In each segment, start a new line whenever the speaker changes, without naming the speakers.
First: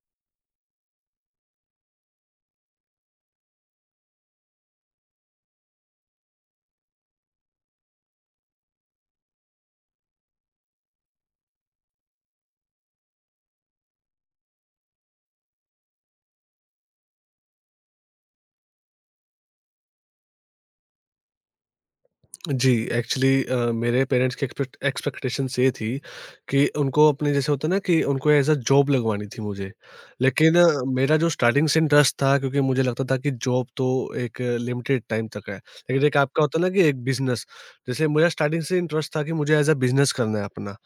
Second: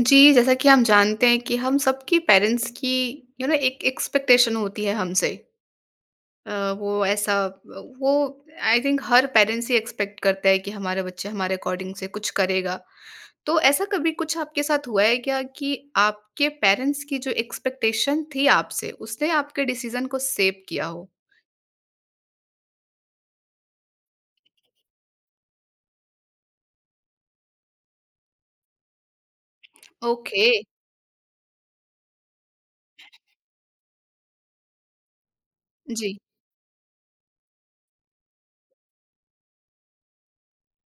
जी, जैसा कि हम जानते हैं कि हम सबकी पेरेंट्स की यू नो एक एक्सपेक्टेशन होती है हमसे। अ, वो ऐसा वो आई थिंक हर पेरेंट्स ही एक्सपेक्ट करता है कि हमारे बच्चे हमारे अकॉर्डिंग से कुछ करेगा। तो ऐसा कभी कुछ आपके साथ हुआ है क्या कि आपके पेरेंट्स की जो एक्सपेक्टेशन थी आपसे, उसने आपके डिसीज़न को शेप किया हो?
जी, एक्चुअली मेरे पेरेंट्स की एक्सपेक्टेशंस ये थी कि उनको, अपने जैसे होता है ना, कि उनको एज़ अ जॉब लगवानी थी मुझे।
ओके।
लेकिन मेरा जो स्टार्टिंग से इंटरेस्ट था, क्योंकि मुझे लगता था कि जॉब तो एक लिमिटेड टाइम तक है। लेकिन एक
जी।
आपका होता है ना कि एक बिज़नेस, जैसे मुझे स्टार्टिंग से इंटरेस्ट था कि मुझे एज़ अ बिज़नेस करना है अपना।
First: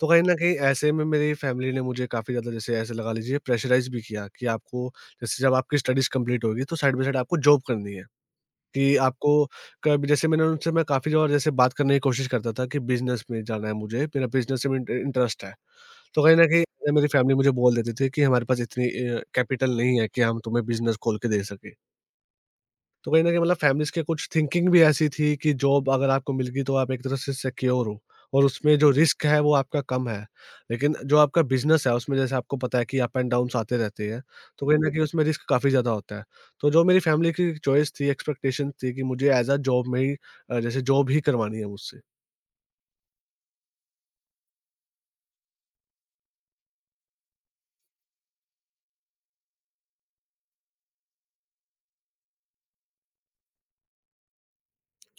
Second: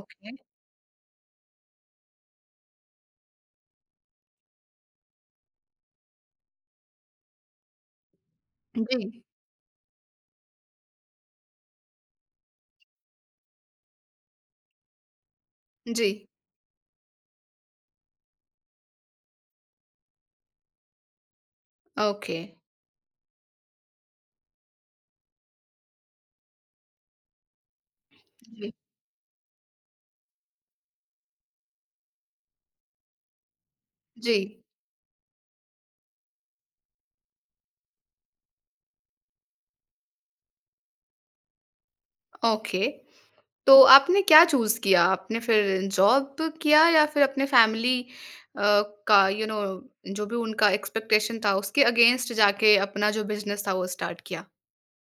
तो कहीं न कहीं ऐसे में मेरी फैमिली ने मुझे काफ़ी ज़्यादा, जैसे ऐसे लगा लीजिए, प्रेशराइज़ भी किया कि आपको, जैसे जब आपकी स्टडीज़ कंप्लीट होगी, तो साइड बाय साइड आपको जॉब करनी है। कि
जी।
आपको कब, जैसे मैंने उनसे, मैं काफ़ी और जैसे बात करने की कोशिश करता था कि बिज़नेस में जाना है मुझे, मेरा बिज़नेस में इंटरेस्ट है।
जी।
तो कहीं न कहीं मेरी फैमिली मुझे बोल देती थी कि हमारे पास इतनी कैपिटल नहीं है कि हम तुम्हें बिज़नेस खोल के दे सकें।
ओके।
तो कहीं न कहीं मतलब फैमिलीज़ के कुछ थिंकिंग भी ऐसी थी कि जॉब अगर आपको मिल गई तो आप एक तरह से सिक्योर हो, और
जी।
उसमें जो रिस्क है वो आपका कम है। लेकिन जो आपका बिज़नेस है उसमें, जैसे आपको पता है कि अप एंड डाउन्स आते रहते हैं,
जी।
तो कहीं न कहीं उसमें रिस्क काफ़ी ज़्यादा होता है। तो जो मेरी फैमिली की चॉइस थी, एक्सपेक्टेशन थी कि मुझे एज़ अ जॉब में ही, जैसे जॉब ही करवानी है मुझसे।
ओके। तो आपने क्या चूज़ किया? आपने फिर जॉब किया या फिर अपने फैमिली अ, का यू you नो know, जो भी उनका एक्सपेक्टेशन था उसके अगेंस्ट जाके अपना जो बिज़नेस था वो स्टार्ट किया?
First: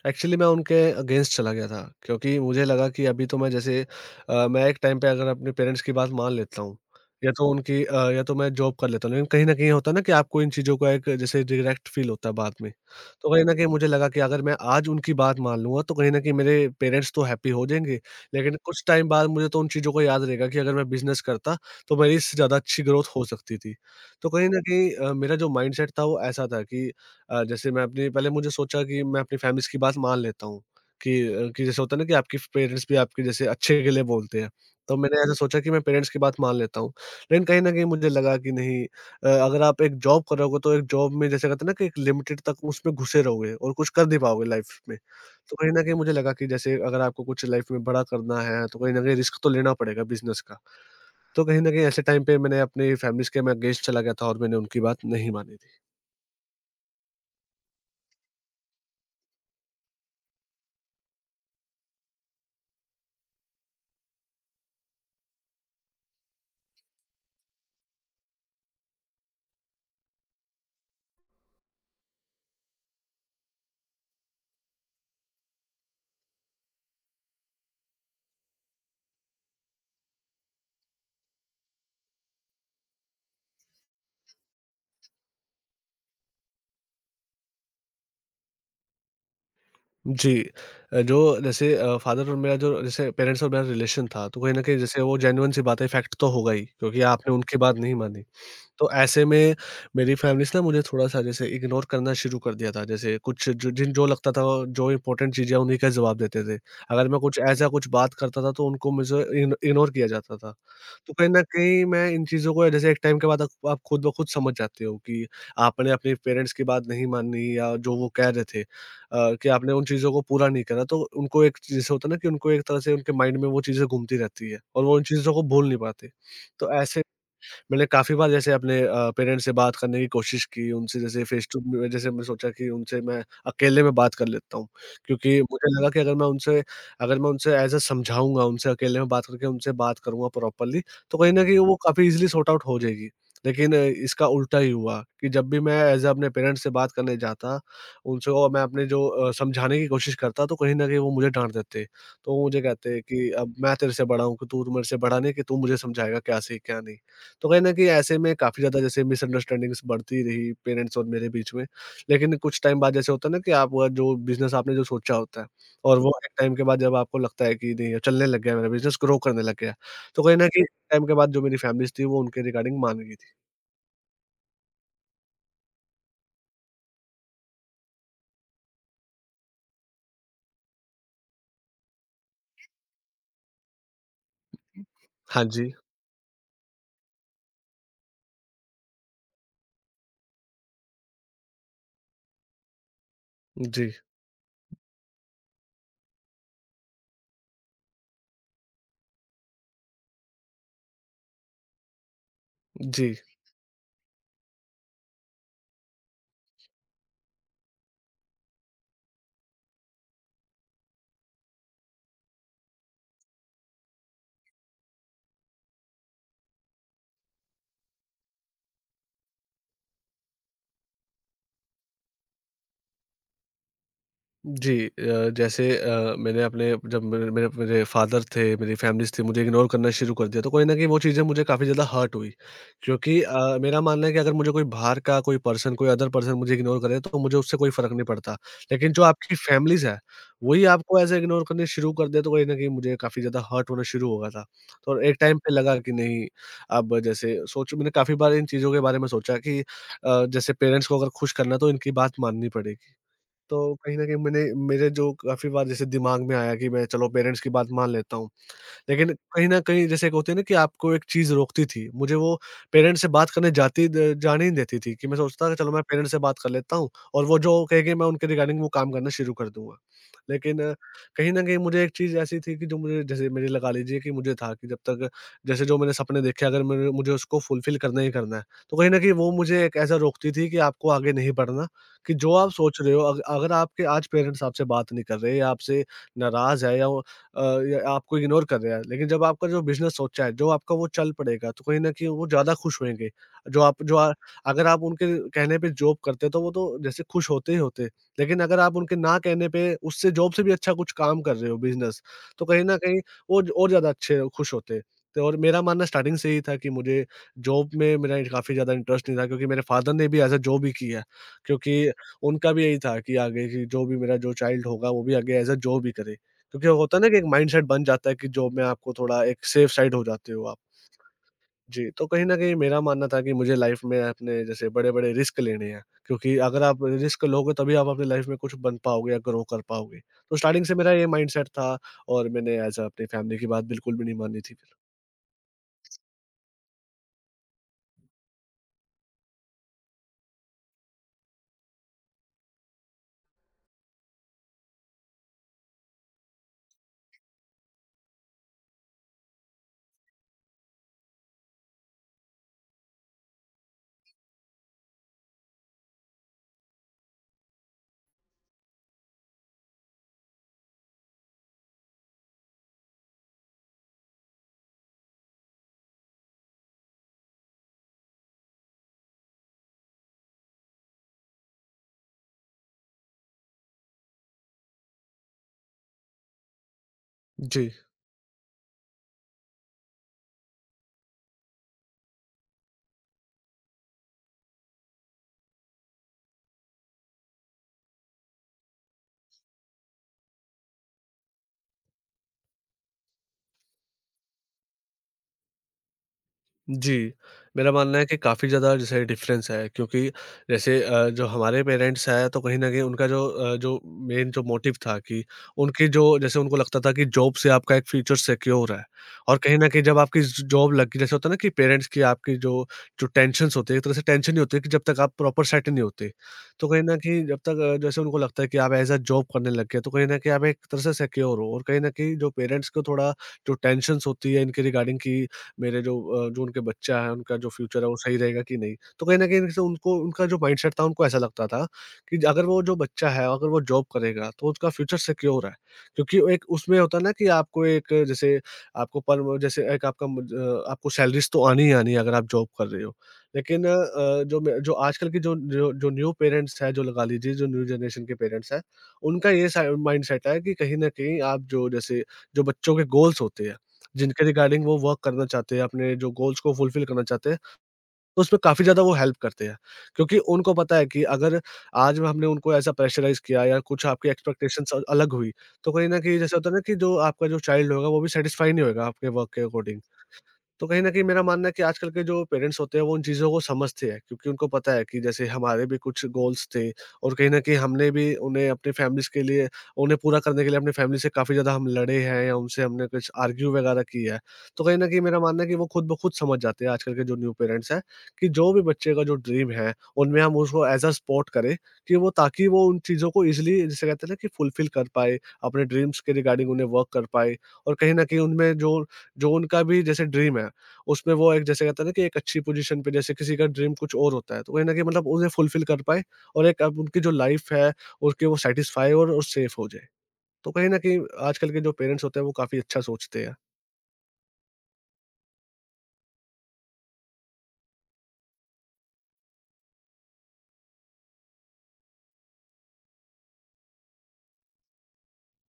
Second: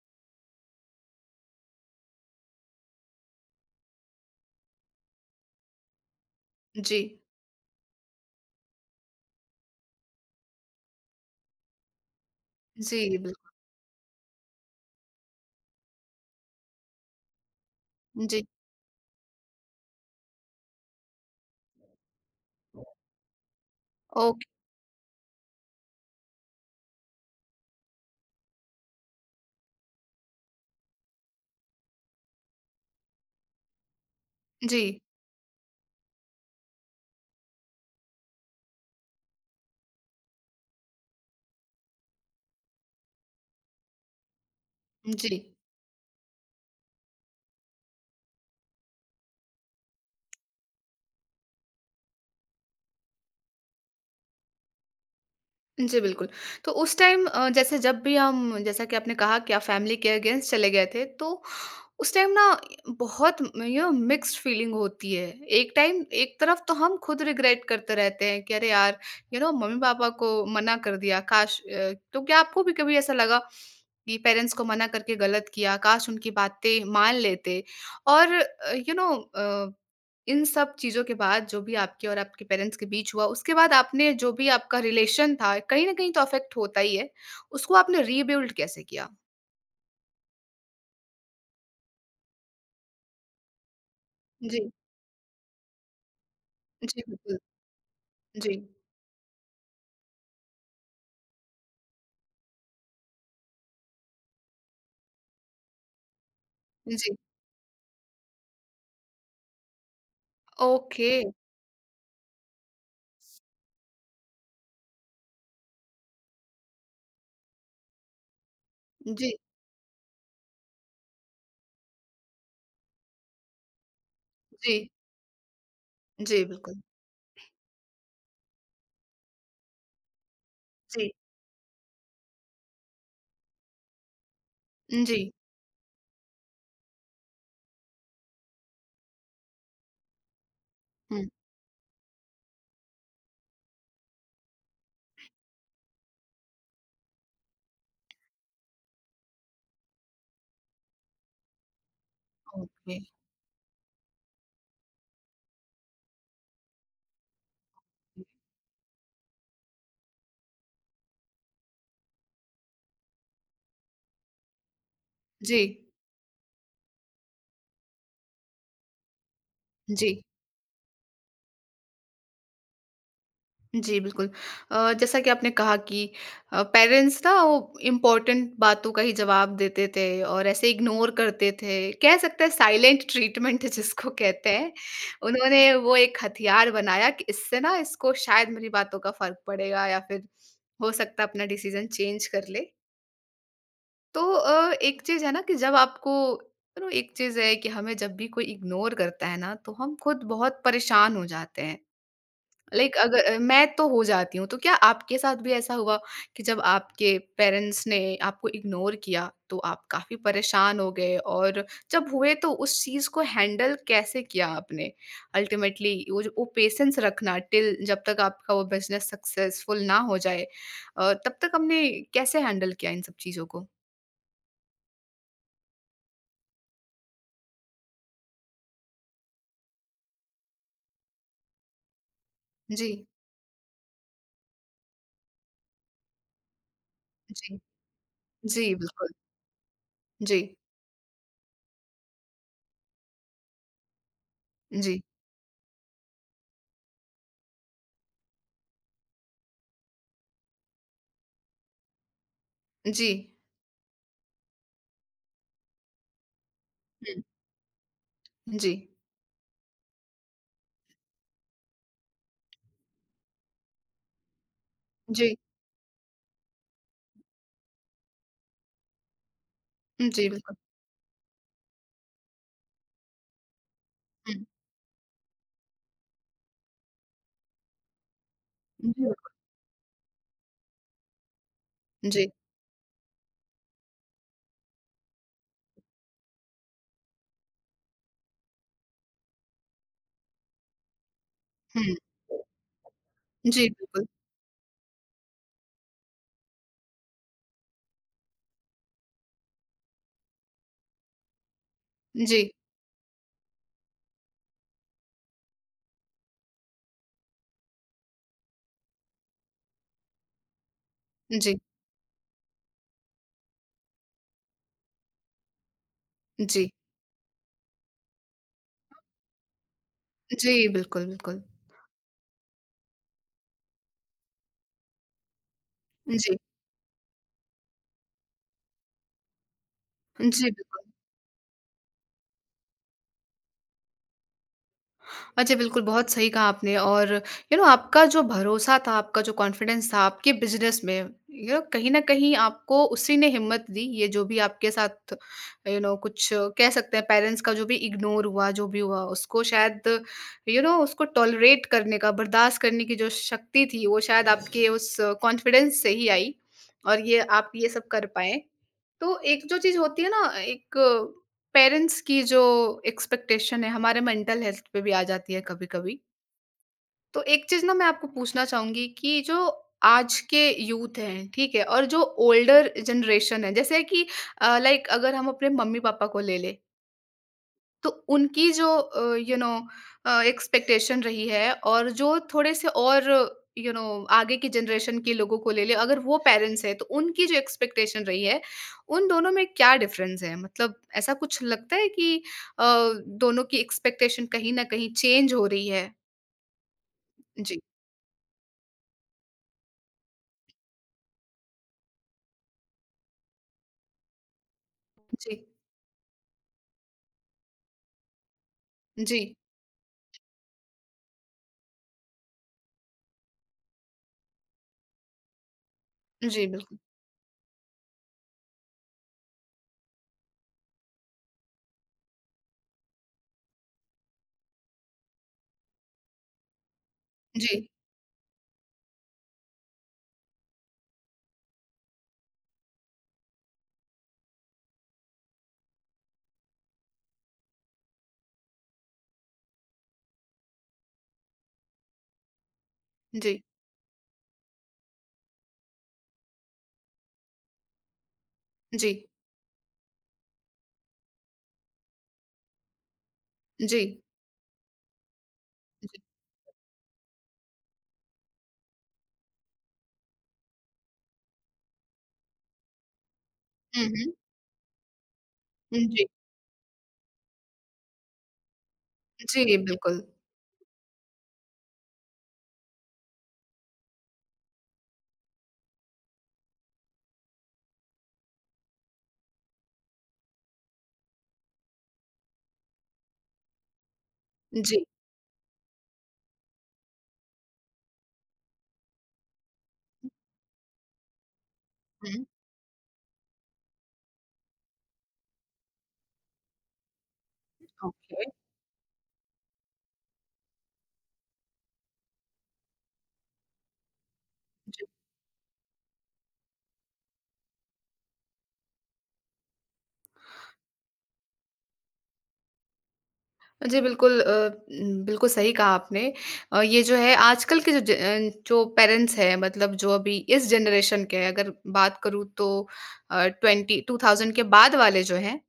एक्चुअली मैं उनके अगेंस्ट चला गया था, क्योंकि मुझे लगा कि अभी तो मैं जैसे मैं एक टाइम पे अगर अपने पेरेंट्स की बात मान लेता हूँ,
जी।
या तो उनकी, या तो मैं जॉब कर लेता हूँ, लेकिन कहीं न कहीं होता है ना कि आपको इन चीज़ों का एक जैसे रिग्रेट फ़ील होता है बाद में।
जी,
तो कहीं
बिल्कुल।
न कहीं मुझे लगा कि अगर मैं आज उनकी बात मान लूँगा, तो कहीं न कहीं मेरे पेरेंट्स तो हैप्पी हो जाएँगे,
जी,
लेकिन कुछ टाइम बाद मुझे तो उन चीज़ों को याद रहेगा कि अगर मैं बिज़नेस करता, तो मेरी इससे ज़्यादा अच्छी ग्रोथ हो सकती थी। तो
ओके,
कहीं न कहीं मेरा जो माइंडसेट था वो ऐसा था कि जैसे मैं अपनी पहले मुझे सोचा कि मैं अपनी फैमिलीज़ की बात मान लेता हूँ, कि कि जैसे होता है ना कि आपके पेरेंट्स भी आपके जैसे अच्छे के लिए बोलते हैं।
जी,
तो मैंने ऐसा सोचा कि मैं पेरेंट्स की बात मान लेता हूँ। लेकिन कहीं न कहीं मुझे लगा कि नहीं, अगर आप एक जॉब कर रहे हो तो एक जॉब में, जैसे कहते हैं ना कि एक लिमिटेड तक उसमें घुसे रहोगे और कुछ कर नहीं पाओगे लाइफ़ में।
जी।
तो कहीं न कहीं मुझे लगा कि जैसे अगर आपको कुछ लाइफ़ में बड़ा करना है, तो कहीं न कहीं रिस्क तो लेना पड़ेगा बिज़नेस का। तो कहीं न कहीं ऐसे टाइम पे मैंने अपनी फैमिलीज़ के मैं अगेंस्ट चला गया था, और मैंने उनकी बात नहीं मानी थी।
जी, बिल्कुल। तो उस टाइम जैसे जब भी हम जैसा कि आपने कहा कि आप फैमिली के अगेंस्ट चले गए थे, तो उस टाइम ना बहुत यू नो मिक्स्ड फीलिंग होती है। एक टाइम एक तरफ तो हम खुद रिग्रेट करते रहते हैं कि अरे यार यू नो मम्मी-पापा को मना कर दिया काश तो क्या आपको भी कभी ऐसा लगा कि पेरेंट्स को मना करके गलत किया, काश उनकी बातें मान लेते? और यू नो इन सब चीज़ों के बाद जो भी आपके और आपके पेरेंट्स के बीच हुआ, उसके बाद आपने जो भी आपका रिलेशन था, कहीं न कहीं तो अफ़ेक्ट होता ही है। उसको आपने रीबिल्ड कैसे किया?
जी। जो जैसे फ़ादर और मेरा, जो जैसे पेरेंट्स और मेरा रिलेशन था, तो कहीं न
जी।
कहीं जैसे वो जेन्युइन सी बात है, फैक्ट तो होगा ही,
जी,
क्योंकि आपने
बिल्कुल।
उनकी बात नहीं मानी।
जी।
तो ऐसे में मेरी फैमिलीज़ ना मुझे थोड़ा-सा जैसे इग्नोर करना शुरू कर दिया था। जैसे कुछ जो जिन जो लगता था जो इम्पोर्टेंट चीज़ें हैं, उन्हीं का जवाब देते थे। अगर
जी।
मैं कुछ ऐसा कुछ बात करता था, तो उनको मुझसे इग इग्नोर किया जाता था।
ओके,
तो कहीं न कहीं मैं इन चीज़ों को जैसे, एक टाइम के बाद आप खुद ब खुद समझ जाते हो कि आपने अपने पेरेंट्स की बात नहीं मानी, या जो वो कह रहे थे,
जी,
कि आपने उन चीज़ों को पूरा नहीं करा, तो उनको एक, जैसे होता है ना कि उनको एक तरह से उनके माइंड में वो चीज़ें घूमती रहती है और
जी,
वो उन चीज़ों को भूल नहीं पाते।
जी,
तो
बिल्कुल,
ऐसे मैंने काफ़ी बार जैसे अपने पेरेंट्स से बात करने की कोशिश की, उनसे
जी,
जैसे फेस टू, जैसे मैं सोचा कि उनसे मैं अकेले में बात कर लेता हूँ,
जी,
क्योंकि मुझे लगा कि अगर मैं उनसे ऐज़ अ समझाऊँगा, उनसे अकेले में बात करके उनसे बात करूँगा प्रॉपर्ली, तो
हुँ,
कहीं न कहीं वो काफ़ी ईज़िली सॉर्ट आउट हो जाएगी। लेकिन इसका उल्टा ही हुआ कि जब भी मैं ऐज़ अ अपने पेरेंट्स से बात करने जाता, उनसे, और मैं अपने जो समझाने की कोशिश करता, तो कहीं न कहीं वो मुझे डाँट देते। तो वो मुझे
ओके,
कहते कि, "अब मैं तेरे से बड़ा हूँ, कि तू मेरे से बड़ा नहीं है कि तू मुझे समझाएगा क्या सही, क्या नहीं।" तो कहीं न कहीं ऐसे में काफ़ी ज़्यादा जैसे मिसअंडरस्टैंडिंग्स बढ़ती रही पेरेंट्स और मेरे बीच में। लेकिन कुछ टाइम बाद, जैसे होता है ना कि आप वो जो बिज़नेस आपने जो सोचा होता है,
जी,
और वो एक टाइम के बाद जब आपको लगता है कि नहीं, चलने लग गया मेरा बिज़नेस, ग्रो करने लग गया।
जी,
तो कहीं न कहीं टाइम के बाद जो मेरी फैमिलीज़ थी वो उनके रिगार्डिंग मान गई थी।
जी, बिल्कुल। जैसा कि आपने कहा कि पेरेंट्स ना वो इम्पोर्टेंट बातों का ही जवाब देते थे और ऐसे इग्नोर करते थे। कह सकते हैं साइलेंट ट्रीटमेंट जिसको कहते हैं,
हाँ जी।
उन्होंने वो एक हथियार बनाया कि इससे ना इसको शायद मेरी बातों का फ़र्क पड़ेगा या फिर हो सकता है अपना डिसीज़न चेंज कर ले।
जी।
तो एक चीज़ है ना कि जब आपको यू नो एक चीज़ है कि हमें जब भी कोई इग्नोर करता है ना तो हम खुद बहुत परेशान हो जाते हैं। लाइक
जी।
अगर मैं तो हो जाती हूँ, तो क्या आपके साथ भी ऐसा हुआ कि जब आपके पेरेंट्स ने आपको इग्नोर किया तो आप काफ़ी परेशान हो गए और जब हुए तो उस चीज़ को हैंडल कैसे किया आपने? अल्टीमेटली वो जो वो पेशेंस रखना टिल जब तक आपका वो बिज़नेस सक्सेसफुल ना हो जाए तब तक हमने कैसे हैंडल किया इन सब चीज़ों को?
जी, जैसे मैंने अपने, जब मेरे मेरे मेरे फादर थे, मेरी फैमिलीज़ थी, मुझे इग्नोर करना शुरू कर दिया, तो कहीं न कहीं वो चीज़ें मुझे काफ़ी ज़्यादा हर्ट हुई।
जी।
क्योंकि मेरा मानना है कि अगर मुझे कोई बाहर का कोई पर्सन, कोई अदर पर्सन मुझे इग्नोर करे, तो मुझे
जी,
उससे कोई फ़र्क नहीं पड़ता।
जी,
लेकिन जो
बिल्कुल।
आपकी फैमिलीज़ है,
जी,
वही आपको ऐसे इग्नोर करने शुरू कर दे, तो कहीं न कहीं मुझे काफ़ी ज़्यादा हर्ट होना शुरू हो गया था। तो
जी,
एक टाइम पे लगा कि नहीं, अब जैसे सोचो, मैंने काफ़ी बार इन चीज़ों के बारे में सोचा कि जैसे पेरेंट्स को अगर खुश करना है, तो इनकी बात माननी पड़ेगी।
जी,
तो कहीं न कहीं मैंने, मेरे जो काफ़ी बार जैसे दिमाग में आया कि मैं, चलो
हुँ,
पेरेंट्स की बात मान लेता हूँ।
जी,
लेकिन कहीं न कहीं, जैसे एक होती है ना कि आपको एक चीज़ रोकती थी। मुझे वो पेरेंट्स से बात करने जाती द जाने ही नहीं देती थी, कि मैं
जी,
सोचता था चलो मैं पेरेंट्स से बात कर लेता हूँ, और वो जो कहेंगे मैं उनके रिगार्डिंग वो काम करना शुरू कर दूँगा।
जी, बिल्कुल,
लेकिन कहीं न कहीं मुझे एक चीज़ ऐसी थी कि जो मुझे, जैसे मेरी लगा लीजिए कि
हुँ,
मुझे था, कि जब तक, जैसे जो मैंने सपने देखे, अगर मैंने, मुझे उसको फुलफ़िल करना ही करना है। तो कहीं
जी,
न कहीं
बिल्कुल,
वो मुझे एक ऐसा रोकती थी कि आपको आगे नहीं बढ़ना, कि
जी,
जो आप सोच रहे हो, अग अगर आपके आज पेरेंट्स आपसे बात नहीं कर रहे, या आपसे नाराज़ है, या वो अ, या आपको इग्नोर कर रहा है। लेकिन जब आपका जो बिज़नेस सोचा है, जो आपका वो चल पड़ेगा, तो कहीं न
हुँ,
कहीं वो ज़्यादा खुश होएँगे। जो
जी,
आप जो
बिल्कुल,
अगर आप उनके कहने पे जॉब करते, तो वो तो जैसे खुश होते ही होते। लेकिन अगर आप उनके ना कहने पे, उससे जॉब से भी अच्छा कुछ काम कर रहे हो बिज़नेस,
जी,
तो कहीं न कहीं वो और ज़्यादा अच्छे खुश होते। तो और मेरा मानना स्टार्टिंग से ही था कि मुझे जॉब में, मेरा काफ़ी ज़्यादा इंटरेस्ट नहीं था, क्योंकि मेरे फादर ने भी एज़ अ जॉब ही की है।
जी,
क्योंकि उनका भी यही था कि आगे, कि जो भी मेरा जो चाइल्ड होगा वो भी आगे एज़ अ जॉब ही करे। क्योंकि
जी,
होता है ना कि एक माइंडसेट बन जाता है कि जॉब में आपको थोड़ा एक सेफ साइड हो जाते हो आप।
जी, बिल्कुल, बिल्कुल,
जी, तो कहीं न कहीं मेरा मानना था कि मुझे लाइफ़ में अपने जैसे बड़े-बड़े रिस्क लेने हैं, क्योंकि
जी,
अगर आप रिस्क लोगे, तभी आप अपनी लाइफ़ में कुछ बन पाओगे या ग्रो कर पाओगे। तो
जी,
स्टार्टिंग से
बिल्कुल।
मेरा ये माइंडसेट था, और मैंने एज़ अ अपनी फैमिली की बात बिल्कुल भी नहीं मानी थी फिर।
अच्छा, बिल्कुल, बहुत सही कहा आपने और यू नो आपका जो भरोसा था, आपका जो कॉन्फिडेंस था आपके बिज़नेस में, यू नो कहीं न कहीं आपको उसी ने हिम्मत दी, ये जो भी आपके साथ यू नो कुछ कह सकते हैं पेरेंट्स का जो भी इग्नोर हुआ, जो भी हुआ, उसको शायद यू नो उसको टॉलरेट करने का, बर्दाश्त करने की जो शक्ति थी, वो शायद आपके उस कॉन्फिडेंस से ही आई और ये आप ये सब कर पाएँ। तो एक जो चीज़ होती है ना एक पेरेंट्स की जो एक्सपेक्टेशन है हमारे मेंटल हेल्थ पे भी आ जाती है कभी-कभी। तो एक चीज़ ना मैं आपको पूछना चाहूँगी कि जो आज के यूथ हैं, ठीक है? और जो ओल्डर जनरेशन है जैसे कि लाइक अगर हम अपने मम्मी-पापा को ले लें,
जी।
तो उनकी जो यू नो एक्सपेक्टेशन रही है और जो थोड़े से और यू नो आगे की जनरेशन के लोगों को ले ले अगर वो पेरेंट्स हैं तो उनकी जो एक्सपेक्टेशन रही है उन दोनों में क्या डिफरेंस है मतलब ऐसा कुछ लगता है कि अ, दोनों की एक्सपेक्टेशन कहीं ना कहीं चेंज हो रही है।
जी,
जी,
मेरा मानना है कि काफ़ी ज़्यादा जैसे डिफ़रेंस है, क्योंकि जैसे जो हमारे पेरेंट्स हैं, तो कहीं न कहीं उनका जो जो मेन जो मोटिव था कि,
जी,
उनकी जो, जैसे उनको लगता था कि जॉब से आपका एक फ्यूचर सिक्योर है,
जी,
और कहीं न कहीं जब आपकी ज जॉब लग गई, जैसे होता है ना कि पेरेंट्स की, आपकी जो जो टेंशन्स होती है, एक तरह से टेंशन ही होती है कि जब तक आप प्रॉपर सेट नहीं होते।
जी,
तो
बिल्कुल,
कहीं न कहीं जब तक, जैसे उनको लगता है कि आप एज़ अ जॉब करने लग गए, तो कहीं न कहीं आप एक तरह से सिक्योर हो, और कहीं न कहीं जो पेरेंट्स को थोड़ा जो टेंशन्स होती है इनके रिगार्डिंग कि, मेरे जो जो उनके बच्चा है, उनका जो
जी,
फ्यूचर है वो सही रहेगा कि नहीं। तो कहीं न कहीं जैसे उनको, उनका जो माइंडसेट था, उनको ऐसा लगता था कि अगर वो जो बच्चा है, अगर वो जॉब करेगा, तो उसका फ्यूचर सिक्योर है। क्योंकि वो एक उसमें होता है ना कि आपको एक जैसे आपको पर जैसे एक आपका आपको सैलरीज़ तो आनी ही आनी है अगर आप जॉब कर रहे हो।
जी,
लेकिन जो मैं जो आजकल की जो जो जो न्यू पेरेंट्स हैं, जो लगा लीजिए जो न्यू जनरेशन के पेरेंट्स हैं,
जी,
उनका ये सा माइंडसेट है कि कहीं न कहीं आप जो जैसे जो बच्चों के गोल्स होते हैं
जी,
जिनके रिगार्डिंग वो वर्क करना चाहते हैं,
जी,
अपने जो गोल्स को फुलफ़िल करना चाहते हैं, तो उसमें काफ़ी ज़्यादा वो हेल्प करते हैं। क्योंकि उनको पता है कि अगर आज में हमने उनको ऐसा प्रेशराइज़ किया या कुछ आपकी
हम्म,
एक्सपेक्टेशंस अलग हुई, तो
हम्म,
कहीं न
जी,
कहीं जैसे होता है ना कि जो आपका जो चाइल्ड होगा वो भी सैटिस्फाई नहीं होएगा आपके वर्क के
जी,
अकॉर्डिंग।
बिल्कुल,
तो कहीं न कहीं मेरा मानना है कि आजकल के जो पेरेंट्स होते हैं, वो उन चीज़ों को समझते हैं क्योंकि उनको पता है कि जैसे हमारे भी कुछ गोल्स थे और कहीं न कहीं हमने भी उन्हें अपनी फैमिलीज़ के लिए उन्हें पूरा करने के लिए अपनी फैमिली से काफ़ी ज़्यादा हम लड़े हैं या उनसे हमने कुछ आर्ग्यू वगैरह किया है। तो कहीं
जी,
न कहीं मेरा मानना है कि वो खुद ब खुद समझ जाते हैं आजकल के जो न्यू पेरेंट्स हैं कि जो भी बच्चे का जो ड्रीम है, उनमें हम उसको एज़ अ सपोर्ट करें कि वो
हम्म,
ताकि वो उन चीज़ों को ईज़िली जिसे कहते हैं ना कि फुलफ़िल कर पाए, अपने ड्रीम्स के रिगार्डिंग उन्हें वर्क कर पाए और कहीं न कहीं
ओके,
उनमें जो जो उनका भी जैसे ड्रीम है उसमें वो एक जैसे कहते हैं ना कि एक अच्छी पोजीशन पे जैसे किसी का ड्रीम कुछ और होता है, तो कहीं न कहीं मतलब उन्हें फुलफ़िल कर पाएँ और एक अब उनकी जो लाइफ़ है, उसके वो सैटिस्फाई और सेफ हो जाए। तो कहीं न कहीं आजकल के जो पेरेंट्स होते हैं, वो काफ़ी अच्छा सोचते हैं।
जी, बिल्कुल बिल्कुल सही कहा आपने। ये जो है आजकल के जो पेरेंट्स हैं मतलब जो अभी इस जनरेशन के हैं अगर बात करूँ तो 20 2000 के बाद वाले जो हैं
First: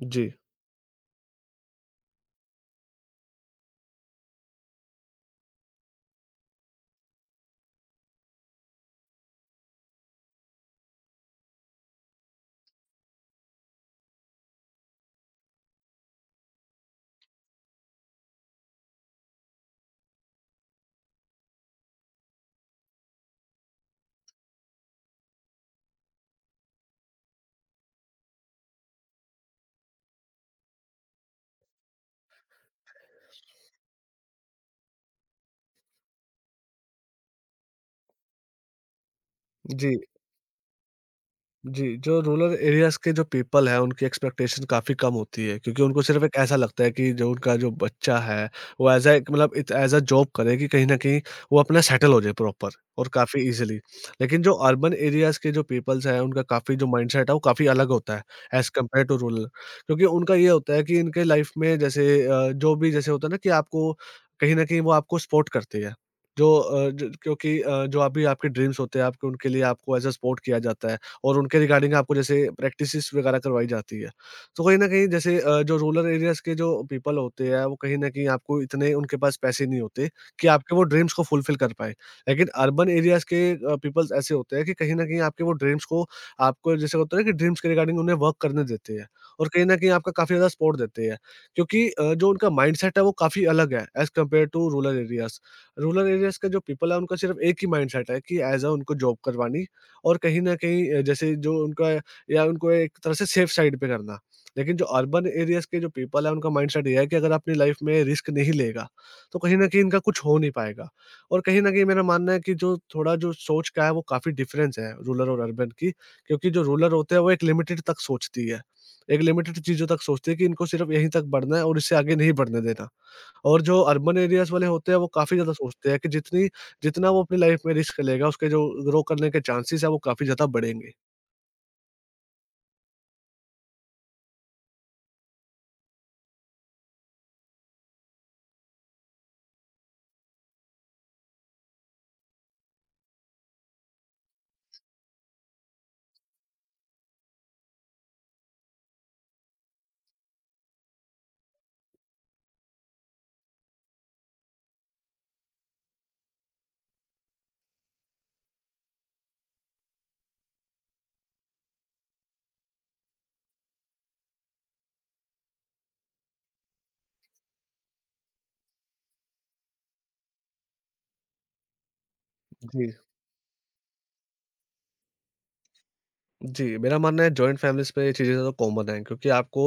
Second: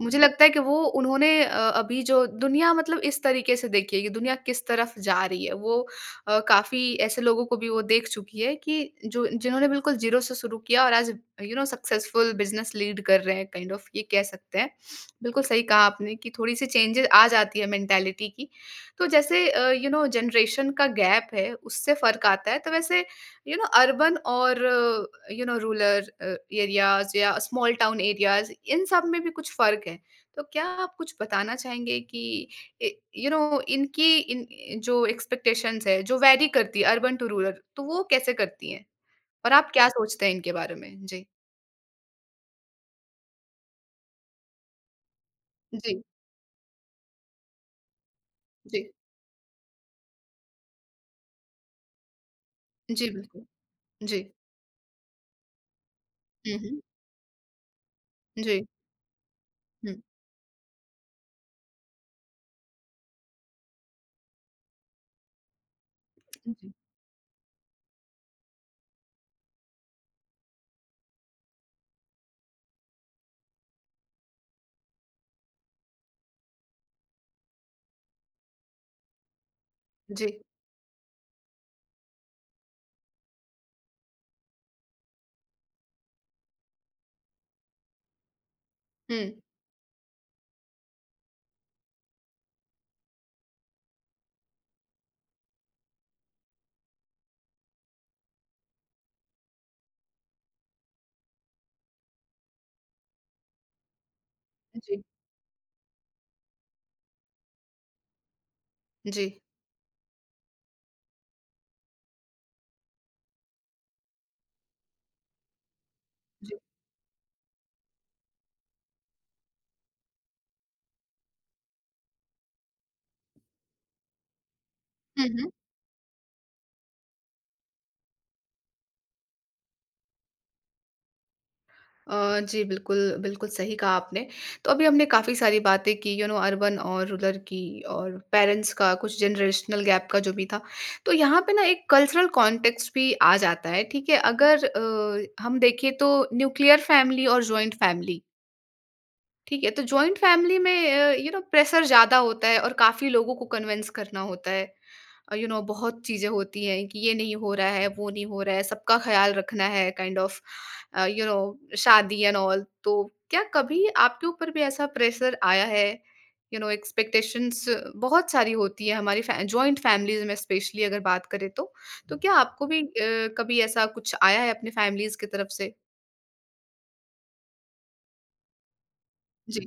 मुझे
जी।
लगता है कि वो उन्होंने अभी जो दुनिया मतलब इस तरीके से देखी है कि दुनिया किस तरफ जा रही है। वो काफ़ी ऐसे लोगों को भी वो देख चुकी है कि जो जिन्होंने बिल्कुल ज़ीरो से शुरू किया और आज you know successful business lead कर रहे हैं काइंड ऑफ ये कह सकते हैं। बिल्कुल सही कहा आपने कि थोड़ी-सी चेंजेज़ आ जाती है मेंटालिटी की। तो जैसे यू नो जनरेशन का गैप है उससे फ़र्क आता है। तो वैसे you know urban और you know rural areas या small town areas इन सब में भी कुछ फर्क है तो क्या आप कुछ बताना चाहेंगे कि यू नो इनकी इन जो एक्सपेक्टेशंस है जो वैरी करती है अर्बन टू रूरल तो वो कैसे करती हैं और आप क्या
जी।
सोचते हैं इनके बारे में? जी,
जी, जो रूरल एरियाज़ के जो पीपल हैं, उनकी एक्सपेक्टेशन काफ़ी कम होती है क्योंकि उनको
जी,
सिर्फ़ एक ऐसा लगता है कि जो उनका जो बच्चा है,
जी,
वो एज़ अ एक मतलब इत एज़ अ जॉब करे कि कहीं न कहीं वो अपना सेटल हो जाए प्रॉपर और
जी,
काफ़ी
बिल्कुल,
ईज़िली।
जी,
लेकिन जो अर्बन एरियाज़ के जो पीपल्स हैं, उनका
हम्म,
काफ़ी जो माइंडसेट है, वो काफ़ी अलग होता है
जी,
एज़ कम्पेयर टू रूरल।
हम्म,
क्योंकि उनका ये होता है कि इनके लाइफ़ में जैसे जो भी जैसे होता है ना कि आपको कहीं न कहीं वो आपको सपोर्ट करती है। जो
जी,
अ, ज क्योंकि जो अभी आपके ड्रीम्स होते हैं, आपके उनके लिए आपको एज़ अ सपोर्ट किया जाता है। और उनके रिगार्डिंग आपको जैसे प्रैक्टिसेस वगैरह करवाई जाती है। तो कहीं न कहीं जैसे जो रूरल एरियाज़ के जो पीपल होते हैं, वो कहीं न कहीं आपको इतने उनके पास पैसे नहीं होते
जी,
कि आपके वो ड्रीम्स को फुलफ़िल कर पाएँ। लेकिन अर्बन एरियाज़ के पीपल्स ऐसे होते हैं कि कहीं न कहीं आपके वो ड्रीम्स को आपको जैसे होता है ना कि ड्रीम्स के रिगार्डिंग उन्हें वर्क करने देते हैं
हम्म,
और कहीं न कहीं आपका काफ़ी ज़्यादा सपोर्ट देते हैं क्योंकि जो उनका माइंडसेट है वो काफ़ी अलग है as compare to rural areas. Rural areas के जो पीपल है उनका सिर्फ़ एक ही माइंडसेट है कि ऐज़ अ उनको जॉब करवानी और कहीं न कहीं जैसे जो उनका या उनको एक तरह से सेफ साइड पे करना। लेकिन जो
जी,
अर्बन एरियाज़ के जो पीपल हैं उनका माइंडसेट ये है कि अगर अपनी लाइफ़ में रिस्क नहीं लेगा,
जी,
तो कहीं न कहीं इनका कुछ हो नहीं पाएगा। और कहीं न कहीं मेरा मानना है कि जो थोड़ा जो सोच का है वो काफ़ी डिफ़रेंस है रूरल और अर्बन की, क्योंकि
जी,
जो रूरल होते हैं वो एक लिमिटेड तक सोचती है। एक लिमिटेड चीज़ों तक सोचती है कि इनको सिर्फ़ यहीं तक बढ़ना है और इससे आगे नहीं बढ़ने देना। और जो अर्बन एरियाज़ वाले होते हैं वो
हम्म,
काफ़ी
हम्म।
ज़्यादा सोचते हैं कि जितनी जितना वो अपनी लाइफ़ में रिस्क लेगा उसके जो ग्रो करने के चांसेज़ हैं वो काफ़ी ज़्यादा बढ़ेंगे।
जी, बिल्कुल, बिल्कुल सही कहा आपने। तो अभी हमने काफ़ी सारी बातें की यू नो अर्बन और रूरल की और पेरेंट्स का कुछ जनरेशनल गैप का जो भी था। तो यहाँ पे ना एक कल्चरल कॉन्टेक्स्ट भी आ जाता है, ठीक है? अगर हम देखें तो न्यूक्लियर फैमिली और जॉइंट फैमिली, ठीक है? तो जॉइंट फैमिली में यू नो प्रेशर ज़्यादा होता है और काफ़ी लोगों को कन्विंस करना होता है। यू नो बहुत चीज़ें होती हैं कि ये नहीं हो रहा है, वो नहीं हो रहा है, सबका ख़्याल रखना है काइंड ऑफ़ यू नो शादी एंड ऑल। तो क्या कभी आपके ऊपर भी ऐसा प्रेशर आया है? यू नो एक्सपेक्टेशंस बहुत सारी होती है हमारी फ़ै जॉइंट फ़ैमिलीज़ में स्पेशली अगर बात करें तो। तो क्या आपको भी
जी।
कभी ऐसा कुछ आया है अपनी फ़ैमिलीज़ की तरफ से?
जी, मेरा मानना है जॉइंट फ़ैमिलीज़ में ये चीज़ें ज़्यादा कॉमन हैं क्योंकि आपको
जी,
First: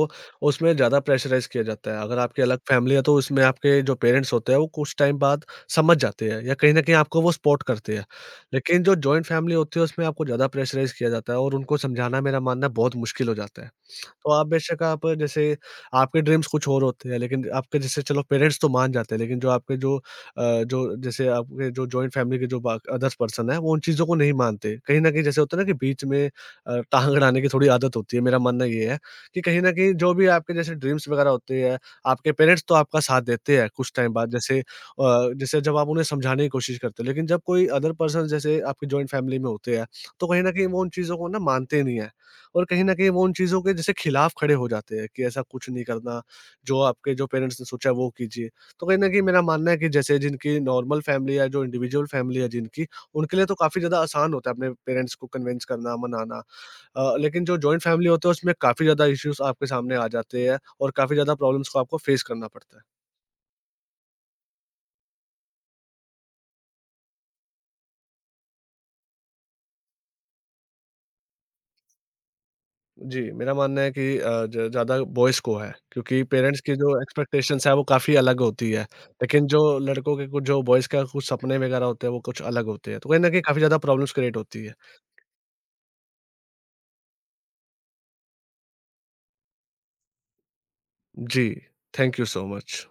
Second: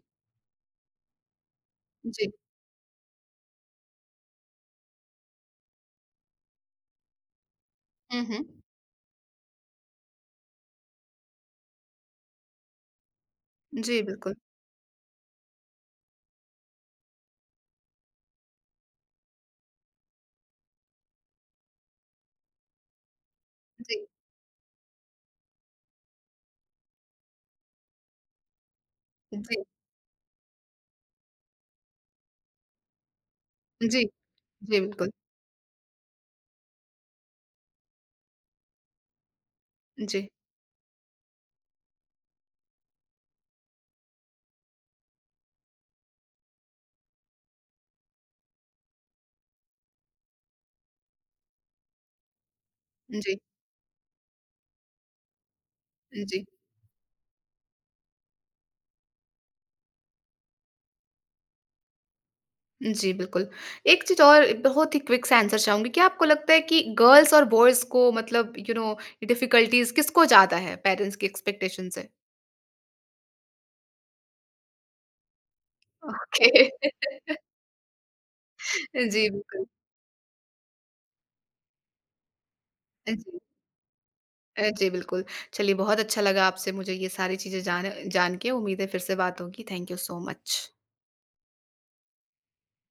उसमें ज़्यादा प्रेशराइज़ किया जाता है। अगर
जी।
आपकी अलग फ़ैमिली है तो उसमें आपके जो पेरेंट्स होते हैं वो कुछ टाइम बाद समझ जाते हैं या कहीं न कहीं आपको वो सपोर्ट करते हैं।
हुँ, हुँ।
लेकिन जो जॉइंट फ़ैमिली होती है उसमें आपको ज़्यादा प्रेशराइज़ किया जाता है और उनको समझाना मेरा मानना है बहुत मुश्किल हो जाता है।
जी,
तो
बिल्कुल।
आप बेशक आप जैसे आपके ड्रीम्स कुछ और होते हैं लेकिन आपके जैसे चलो पेरेंट्स तो मान जाते हैं लेकिन जो आपके जो जो जैसे आपके जो जॉइंट फैमिली के जो अदर पर्सन है वो उन
जी,
चीज़ों को नहीं मानते। कहीं न कहीं जैसे होता है ना कि बीच में टाँग अड़ाने की थोड़ी आदत होती है। मेरा मानना ये है कि कहीं
जी,
न कहीं जो भी आपके जैसे ड्रीम्स वगैरह होते हैं, आपके पेरेंट्स तो आपका साथ देते हैं कुछ
जी,
टाइम बाद जैसे
जी, बिल्कुल।
जैसे जब आप उन्हें समझाने की कोशिश करते हो लेकिन जब कोई अदर पर्सन जैसे आपकी जॉइंट फैमिली में होते हैं, तो
जी,
कहीं न कहीं वो उन चीज़ों को ना मानते नहीं है। और कहीं न कहीं वो उन चीज़ों के जैसे खिलाफ खड़े हो जाते हैं कि ऐसा कुछ नहीं करना, जो आपके जो पेरेंट्स ने सोचा है वो कीजिए। तो कहीं न कहीं मेरा मानना है कि जैसे जिनकी नॉर्मल फैमिली है, जो इंडिविजुअल फैमिली है जिनकी, उनके
जी,
लिए तो काफ़ी ज़्यादा आसान होता है अपने पेरेंट्स को कन्विंस करना, मनाना।
जी।
लेकिन जो जॉइंट फैमिली होते हैं उसमें काफ़ी ज़्यादा इश्यूज़ आपके सामने आ जाते हैं और काफ़ी ज़्यादा प्रॉब्लम्स को आपको फेस करना पड़ता है।
जी, बिल्कुल। एक चीज़ और बहुत ही क्विक सा आंसर चाहूँगी, क्या आपको लगता है कि गर्ल्स और बॉयज़ को मतलब यू नो डिफ़िकल्टीज़ किसको ज़्यादा है पेरेंट्स की एक्सपेक्टेशन से?
जी, मेरा मानना है कि अ, ज ज़्यादा बॉयज़ को है, क्योंकि पेरेंट्स
ओके।
की जो एक्सपेक्टेशंस है वो काफ़ी अलग होती है।
जी,
लेकिन जो
बिल्कुल।
लड़कों के कुछ जो बॉयज़ का कुछ सपने वगैरह होते हैं वो कुछ अलग होते हैं, तो कहीं न
जी।
कहीं काफ़ी ज़्यादा प्रॉब्लम्स क्रिएट होती है।
जी, बिल्कुल। चलिए बहुत अच्छा लगा आपसे मुझे ये सारी चीज़ें जान जान के, उम्मीद है फिर से बात होगी। Thank you so much.
जी, थैंक यू सो मच।